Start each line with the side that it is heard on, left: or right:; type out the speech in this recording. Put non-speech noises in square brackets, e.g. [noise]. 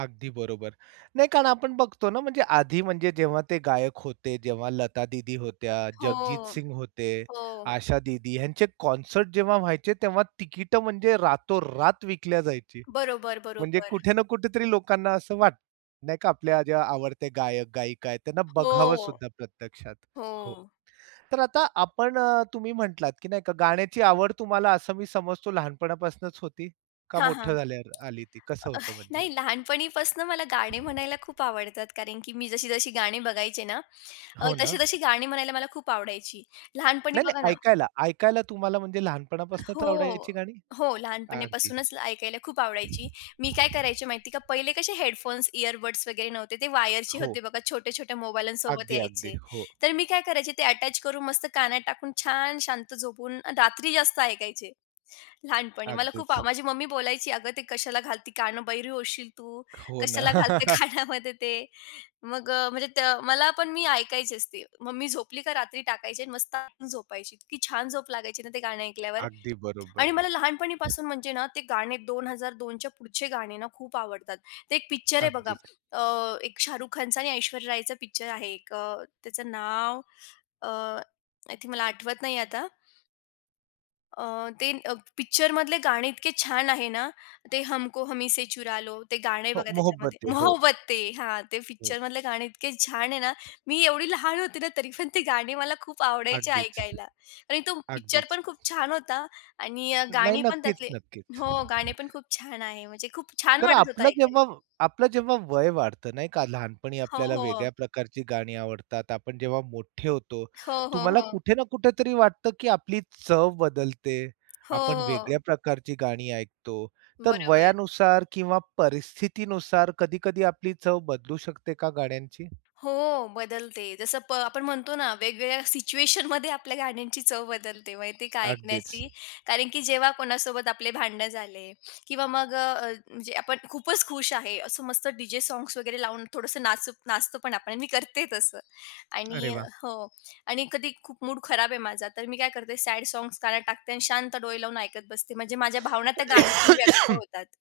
right: अगदी बरोबर, नाही कारण आपण बघतो ना, म्हणजे आधी म्हणजे जेव्हा ते गायक होते जेव्हा लता दीदी होत्या,
left: हो,
right: जगजीत सिंग होते,
left: हो.
right: आशा दीदी ह्यांचे कॉन्सर्ट जेव्हा व्हायचे तेव्हा तिकीट म्हणजे रातोरात विकल्या जायची.
left: बरोबर,
right: म्हणजे
left: बरोबर.
right: कुठे ना कुठेतरी लोकांना असं वाटतं नाही का आपल्या आवडत्या गायक-गायिका आहेत त्यांना बघावं
left: हो,
right: सुद्धा प्रत्यक्षात. हो,
left: हो.
right: तर आता आपण अ, तुम्ही म्हटलात की नाही का गाण्याची आवड तुम्हाला असं मी समजतो लहानपणापासनच होती? का
left: हां, हां.
right: मोठं झाल्यावर आली ती कसं होतं म्हणजे?
left: नाही लहानपणीपासन मला गाणे म्हणायला खूप आवडतात कारण की मी जशी जशी गाणी बघायचे ना, अ,
right: हो ना?
left: तशी-तशी गाणी म्हणायला मला खूप आवडायची लहानपणी
right: नाही,
left: बघा
right: नाही
left: ना,
right: ऐकायला, ऐकायला तुम्हाला म्हणजे लहानपणापासूनच
left: हो,
right: आवडायची गाणी?
left: हो,
right: अगदी.
left: लहानपणीपासूनच ऐकायला खूप आवडायची. मी काय करायची माहिती का, पहिले कसे हेडफोन्स, इयरबड्स वगैरे नव्हते ते वायरचे
right: हो.
left: होते बघा छोट्या-छोट्या मोबाईल्ससोबत
right: अगदी, अगदी
left: यायचे,
right: हो.
left: तर मी काय करायचे ते अटॅच करून मस्त कानात टाकून छान शांत झोपून रात्री जास्त ऐकायचे. लहानपणी मला खूप
right: अगदीच.
left: माझी मम्मी बोलायची "अगं ते कशाला घालते कान बहिरे होशील तू
right: हो ना.
left: कशाला घालते
right: [chuckles]
left: कानामध्ये ते" मग अ, म्हणजे त मला पण मी ऐकायची असते. मम्मी झोपली का रात्री टाकायची आणि मस्त झोपायची इतकी छान झोप लागायची ना, ते गाणं ऐकल्यावर
right: अगदी
left: आणि
right: बरोबर.
left: मला लहानपणीपासून म्हणजे ना, ते गाणे 2002च्या च्या पुढचे गाणे ना, खूप आवडतात. ते एक पिक्चर आहे बघा
right: अगदीच.
left: अ, एक शाहरुख खानचा आणि ऐश्वर्या रायचं पिक्चर आहे एक अ, त्याचं नाव अ, आय थिंक मला आठवत नाहीये आता. अ, ते पिक्चरमधले गाणे इतके छान आहे ना, ते "हमको हमी से चुरा लो" ते गाणं आहे
right: हो,
left: बघा त्याच्यामध्ये,
right: "मोहब्बते" हो.
left: "मोहब्बतें." हां, ते
right: हो.
left: पिक्चरमधले गाणे इतके छान आहे ना, मी एवढी लहान होते ना, तरी पण ती गाणी मला खूप आवडायची
right: अगदीच.
left: ऐकायला आणि तो पिक्चर
right: अगदीच.
left: पण खूप छान होता आणि अ,
right: नाही.
left: गाणी पण
right: नक्कीच,
left: त्यातली
right: नक्कीच.
left: हो गाणी पण खूप छान आहेत म्हणजे खूप छान
right: तर
left: वाटत होतं
right: आपलं
left: ऐकायला.
right: जेव्हा आपलं जेव्हा वय वाढतं नाही का, लहानपणी
left: हो,
right: आपल्याला
left: हो.
right: वेगळ्या प्रकारची गाणी आवडतात आपण जेव्हा मोठे होतो,
left: हो, हो,
right: तुम्हाला
left: हो.
right: कुठे ना कुठेतरी वाटतं, की आपली चव बदलते.
left: हो,
right: आपण वेगळ्या
left: हो.
right: प्रकारची गाणी ऐकतो, तर
left: बरोबर.
right: वयानुसार किंवा परिस्थितीनुसार कधी-कधी आपली चव बदलू शकते का गाण्यांची?
left: हो, बदलते जसं प आपण म्हणतो ना, वेगवेगळ्या सिच्युएशनमध्ये आपल्या गाण्यांची चव बदलते माहिती आहे का
right: अगदीच.
left: ऐकण्याची कारण की जेव्हा कोणासोबत आपले भांडणं झाले किंवा मग अ, म्हणजे आपण खूपच खुश आहे. असं मस्त डीजे साँग्स वगैरे लावून थोडंसं नाचु नाचतो पण आपण मी करते तसं
right: अरे
left: आणि
right: वाह!
left: हो आणि कधी खूप मूड खराब आहे माझा तर मी काय करते सॅड साँग्स कानात टाकते आणि शांत डोळे लावून ऐकत बसते म्हणजे माझ्या भावना त्या गाण्यातून व्यक्त
right: [coughs]
left: होतात.